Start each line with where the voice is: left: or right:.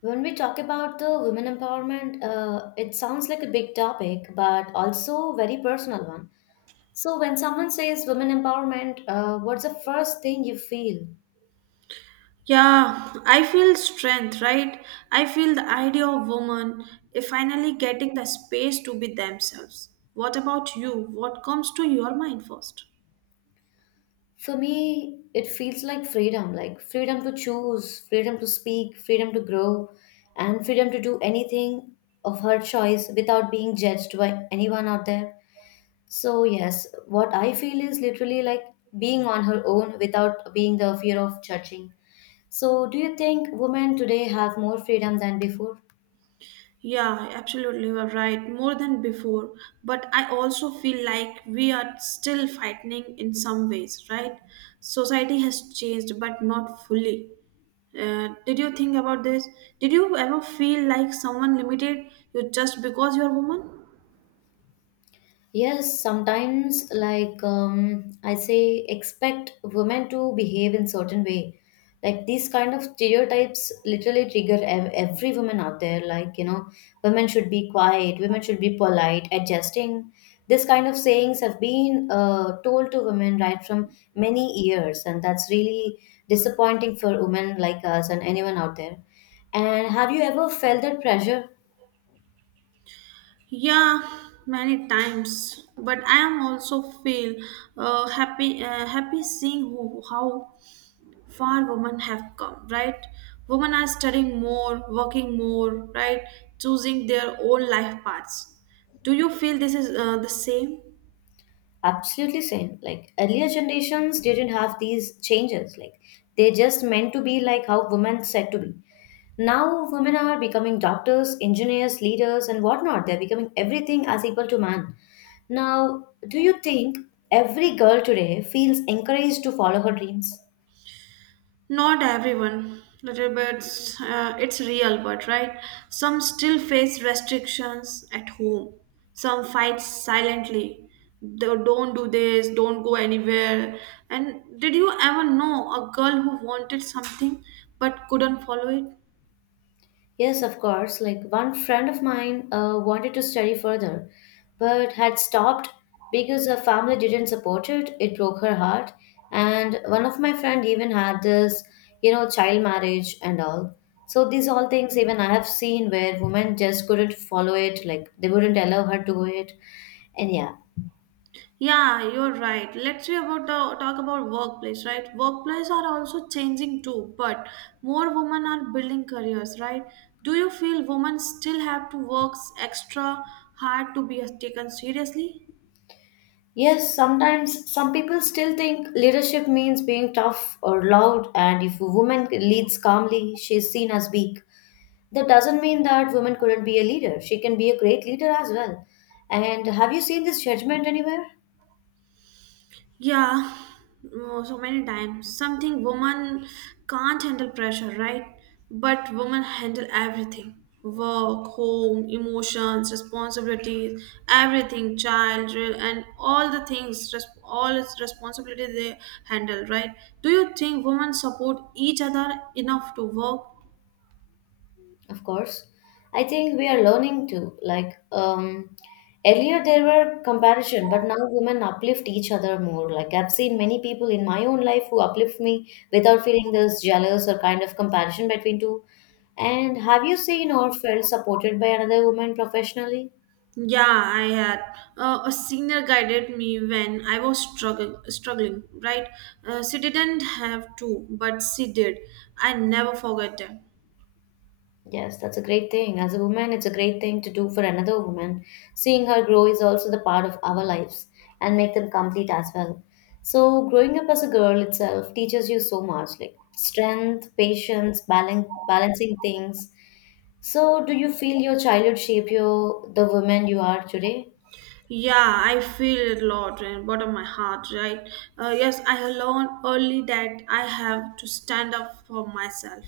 left: When we talk about the women empowerment, it sounds like a big topic, but also very personal one. So when someone says women empowerment, what's the first thing you feel?
right: Yeah, I feel strength, right? I feel the idea of women if finally getting the space to be themselves. What about you? What comes to your mind first?
left: For me, it feels like freedom to choose, freedom to speak, freedom to grow, and freedom to do anything of her choice without being judged by anyone out there. So yes, what I feel is literally like being on her own without being the fear of judging. So, do you think women today have more freedom than before?
right: Yeah, absolutely, you're right. More than before. But I also feel like we are still fighting in some ways, right? Society has changed, but not fully. Did you think about this? Did you ever feel like someone limited you just because you're a woman?
left: Yes, sometimes, like I say, expect women to behave in certain way. Like these kind of stereotypes literally trigger every woman out there. Like you know, women should be quiet, women should be polite, adjusting. This kind of sayings have been told to women right from many years, and that's really disappointing for women like us and anyone out there. And have you ever felt that pressure?
right: Yeah, many times. But I am also feel happy happy seeing who, how far women have come. Right, women are studying more, working more. Right, choosing their own life paths. Do you feel this is the same?
left: Absolutely same. Like earlier generations didn't have these changes. Like they just meant to be like how women said to be. Now women are becoming doctors, engineers, leaders, and whatnot. They're becoming everything as equal to man. Now, do you think every girl today feels encouraged to follow her dreams?
right: Not everyone, little bit, it's real, but right? Some still face restrictions at home. Some fight silently. They don't do this, don't go anywhere. And did you ever know a girl who wanted something but couldn't follow it?
left: Yes, of course. Like one friend of mine wanted to study further, but had stopped because her family didn't support it. It broke her heart. And one of my friend even had this, you know, child marriage and all. So these all things even I have seen where women just couldn't follow it, like they wouldn't allow her to do it. And yeah.
right: Yeah, you're right. Let's see about the talk about workplace, right? Workplace are also changing too, but more women are building careers, right? Do you feel women still have to work extra hard to be taken seriously?
left: Yes, sometimes some people still think leadership means being tough or loud, and if a woman leads calmly, she's seen as weak. That doesn't mean that women couldn't be a leader. She can be a great leader as well. And have you seen this judgment anywhere?
right: Yeah, oh, so many times. Something woman can't handle pressure, right? But women handle everything. Work, home, emotions, responsibilities, everything, child, and all the things, all its responsibilities they handle, right? Do you think women support each other enough to work
left: Of course. I think we are learning to. Like, earlier there were comparison, but now women uplift each other more. Like, I've seen many people in my own life who uplift me without feeling this jealous or kind of comparison between two. And have you seen or felt supported by another woman professionally?
right: Yeah, I had. A senior guided me when I was struggling, right? She didn't have to, but she did. I never forget that.
left: Yes, that's a great thing. As a woman, it's a great thing to do for another woman. Seeing her grow is also the part of our lives and make them complete as well. So, growing up as a girl itself teaches you so much like strength, patience, balancing things. So, do you feel your childhood shaped you the woman you are today?
right: Yeah, I feel it a lot in bottom of my heart, right? Yes, I learned early that I have to stand up for myself.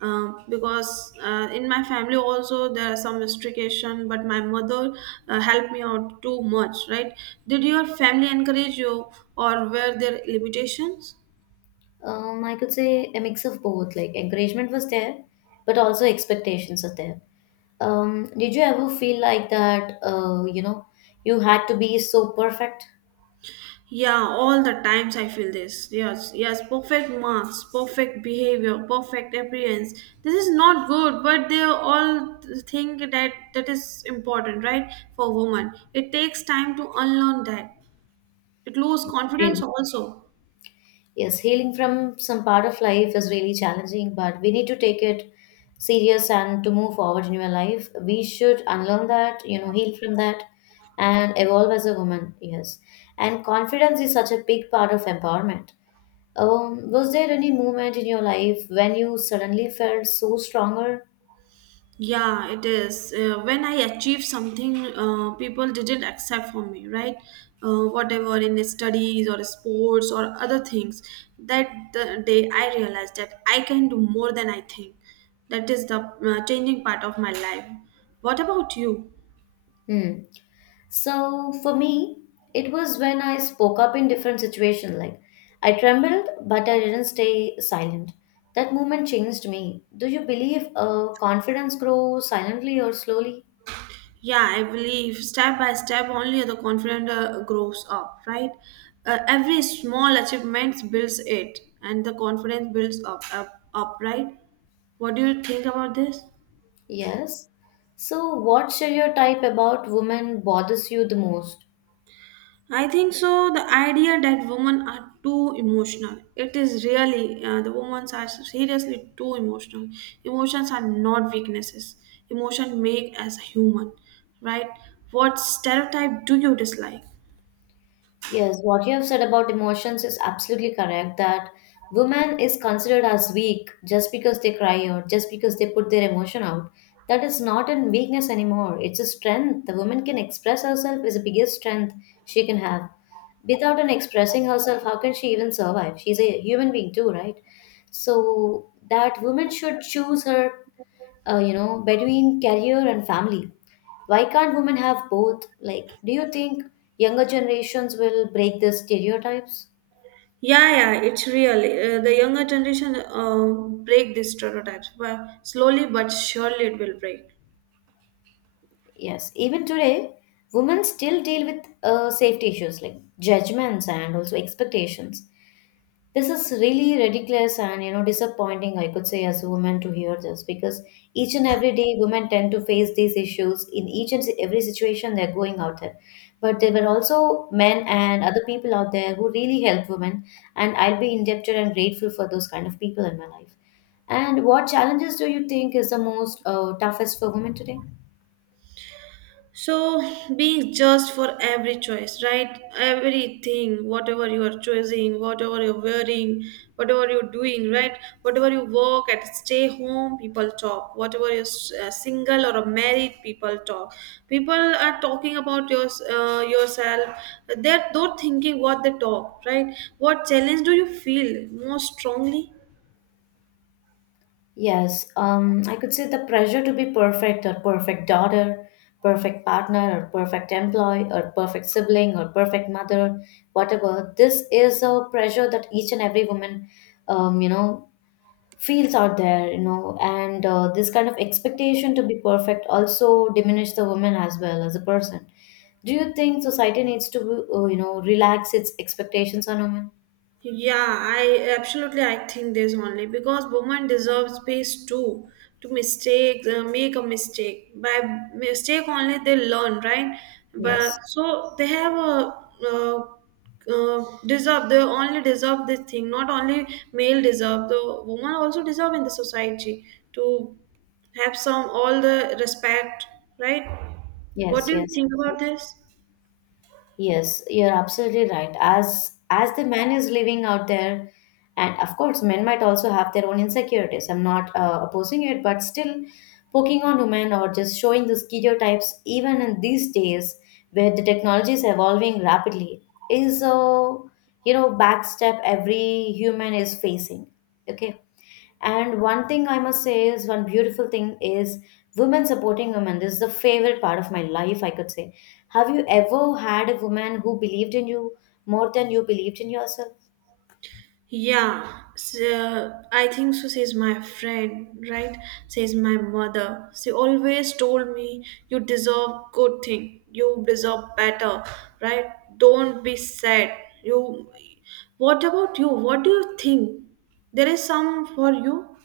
right: Because in my family also there are some restriction, but my mother helped me out too much, right? Did your family encourage you, or were there limitations?
left: I could say a mix of both. Like encouragement was there, but also expectations are there. Did you ever feel like that, you know, you had to be so perfect?
right: Yeah, all the times I feel this. Yes, yes, perfect marks, perfect behavior, perfect appearance. This is not good, but they all think that that is important, right? For women, it takes time to unlearn that. It lose confidence
left: Really?
right: also.
left: Yes, healing from some part of life is really challenging, but we need to take it serious and to move forward in your life. We should unlearn that, you know, heal from that and evolve as a woman. Yes. And confidence is such a big part of empowerment. Was there any moment in your life when you suddenly felt so stronger?
right: Yeah, it is. When I achieved something, people didn't accept for me, right? Whatever in studies or sports or other things. That the day I realized that I can do more than I think. That is the changing part of my life. What about you?
left: Hmm. So for me, it was when I spoke up in different situations. Like I trembled, but I didn't stay silent. That moment changed me. Do you believe confidence grows silently or slowly?
right: Yeah, I believe step by step only the confidence grows up, right? Every small achievement builds it, and the confidence builds up, up, up, right? What do you think about this?
left: Yes. So, what stereotype about women bothers you the most?
right: I think so. The idea that women are too emotional, it is really the women are seriously too emotional. Emotions are not weaknesses. Emotion make as a human, right? What stereotype do you dislike?
left: Yes, what you have said about emotions is absolutely correct that women is considered as weak just because they cry out, just because they put their emotion out. That is not a weakness anymore. It's a strength. The woman can express herself is the biggest strength she can have. Without an expressing herself, how can she even survive? She's a human being too, right? So that woman should choose her, you know, between career and family, why can't women have both? Like, do you think younger generations will break the stereotypes?
right: Yeah, yeah, it's really the younger generation break these stereotypes, but slowly but surely it will break.
left: Yes, even today, women still deal with safety issues like judgments and also expectations. This is really ridiculous and you know disappointing, I could say, as a woman to hear this because each and every day women tend to face these issues in each and every situation they're going out there. But there were also men and other people out there who really helped women, and I'll be indebted and grateful for those kind of people in my life. And what challenges do you think is the most toughest for women today?
right: So, being just for every choice, right? Everything, whatever you are choosing, whatever you're wearing, whatever you're doing, right? Whatever you work at, stay home, people talk. Whatever you're single or married, people talk. People are talking about your, yourself. They thinking what they talk, right? What challenge do you feel most strongly?
left: Yes, I could say the pressure to be perfect or perfect daughter, perfect partner or perfect employee or perfect sibling or perfect mother, whatever. This is a pressure that each and every woman, you know, feels out there, you know, and this kind of expectation to be perfect also diminish the woman as well as a person. Do you think society needs to, you know, relax its expectations on women?
right: Yeah, I absolutely I think this only because woman deserves space too to mistake make a mistake by mistake only they learn right but
left: Yes,
right: so they have a uh, deserve they only deserve this thing not only male deserve the woman also deserve in the society to have some all the respect right what do
left: yes,
right: you
left: yes,
right: think about this
left: yes, you're absolutely right. As the man is living out there, and of course, men might also have their own insecurities. I'm not opposing it, but still, poking on women or just showing the stereotypes, even in these days where the technology is evolving rapidly, is a, you know, backstep every human is facing. Okay? And one thing I must say is one beautiful thing is women supporting women. This is the favorite part of my life, I could say. Have you ever had a woman who believed in you more than you believed in yourself?
right: Yeah, so I think so, says my friend, right? Says my mother. She always told me, You deserve good thing, you deserve better, right? Don't be sad. You what about you? What do you think? There is some for you?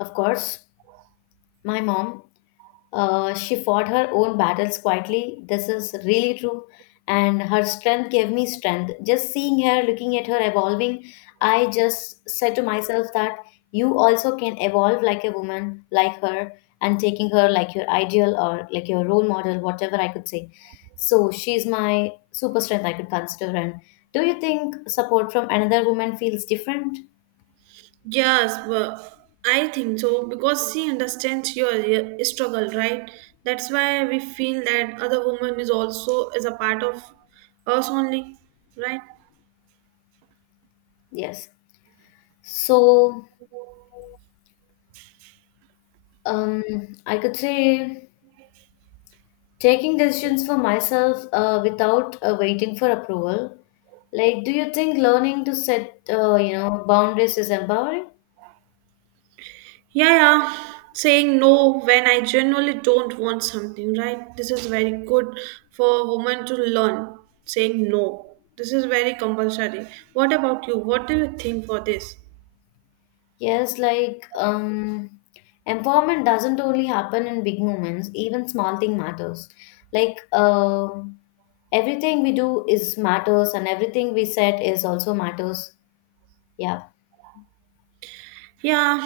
left: Of course, my mom. She fought her own battles quietly. This is really true. And her strength gave me strength. Just seeing her, looking at her evolving, I just said to myself that you also can evolve like a woman, like her, and taking her like your ideal or like your role model, whatever I could say. So she's my super strength, I could consider. And do you think support from another woman feels different?
right: Yes, but I think so because she understands your struggle, right? That's why we feel that other woman is also is a part of us only, right?
left: Yes. So, um, I could say taking decisions for myself without waiting for approval, like, do you think learning to set, you know, boundaries is empowering?
right: Yeah, yeah. Saying no when I genuinely don't want something, right? This is very good for a woman to learn. Saying no. This is very compulsory. What about you? What do you think for this?
left: Yes, like, empowerment doesn't only happen in big moments, even small thing matters, like, everything we do is matters and everything we said is also matters. Yeah.
right: Yeah,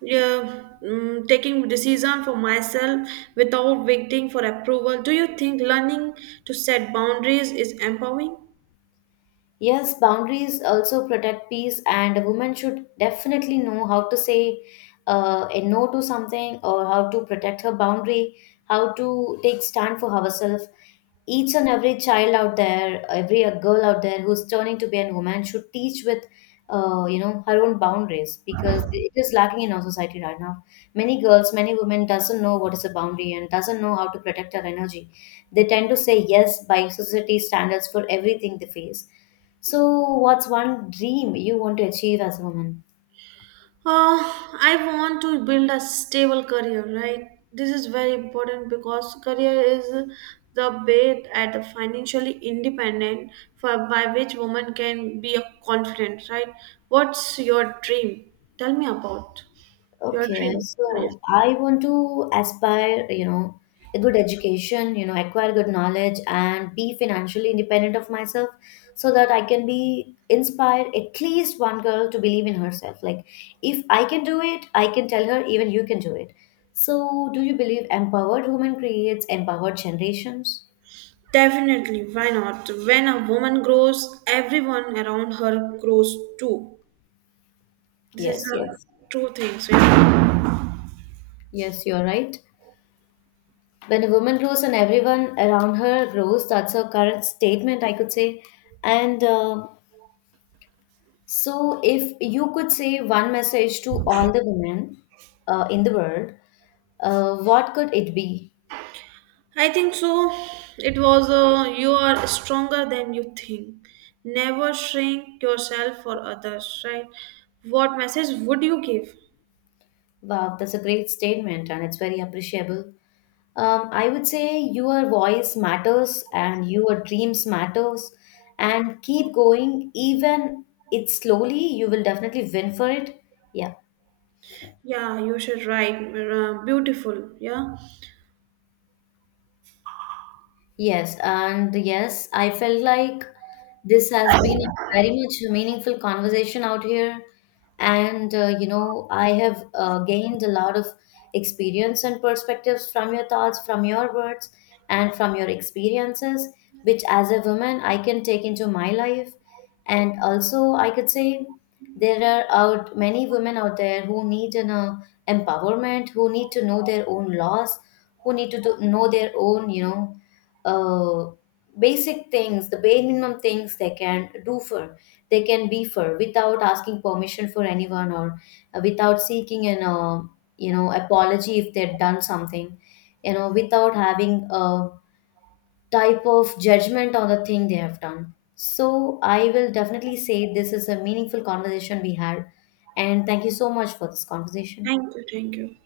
right: yeah. Mm, taking decision for myself without waiting for approval. Do you think learning to set boundaries is empowering?
left: Yes, boundaries also protect peace, and a woman should definitely know how to say a no to something or how to protect her boundary, how to take stand for herself. Each and every child out there, every girl out there who's turning to be a woman should teach with, you know, her own boundaries because it is lacking in our society right now. Many girls, many women doesn't know what is a boundary and doesn't know how to protect her energy. They tend to say yes by society standards for everything they face. So, what's one dream you want to achieve as a woman?
right: Uh, I want to build a stable career, right? This is very important because career is the way at the financially independent for by which woman can be a confident, right? What's your dream? Tell me about your
left: Okay,
right: dream. Yeah, yeah.
left: so I want to aspire, you know, a good education, you know, acquire good knowledge and be financially independent of myself so that I can be inspire at least one girl to believe in herself. Like, if I can do it, I can tell her even you can do it. So, do you believe empowered women creates empowered generations?
right: Definitely, why not? When a woman grows, everyone around her grows too. This is
left: Yes, yes.
right: a true thing. So yeah.
left: Yes, you're right. When a woman grows and everyone around her grows, that's her current statement, I could say. And so if you could say one message to all the women in the world, what could it be?
right: I think so. It was a you are stronger than you think. Never shrink yourself for others, right? What message would you give?
left: Wow, that's a great statement and it's very appreciable. I would say your voice matters and your dreams matters and keep going even it's slowly you will definitely win for it. Yeah.
right: Yeah, you should write. Beautiful. Yeah.
left: Yes, and yes, I felt like this has been a very much a meaningful conversation out here. And, you know, I have gained a lot of experience and perspectives from your thoughts, from your words, and from your experiences, which as a woman I can take into my life. And also, I could say there are out many women out there who need an, empowerment, who need to know their own laws, who need to do, know their own, you know, uh, basic things, the bare minimum things they can do for, they can be for without asking permission for anyone or, without seeking an, you know, apology if they've done something, you know, without having a type of judgment on the thing they have done. So I will definitely say this is a meaningful conversation we had, and thank you so much for this conversation.
right: Thank you. Thank you.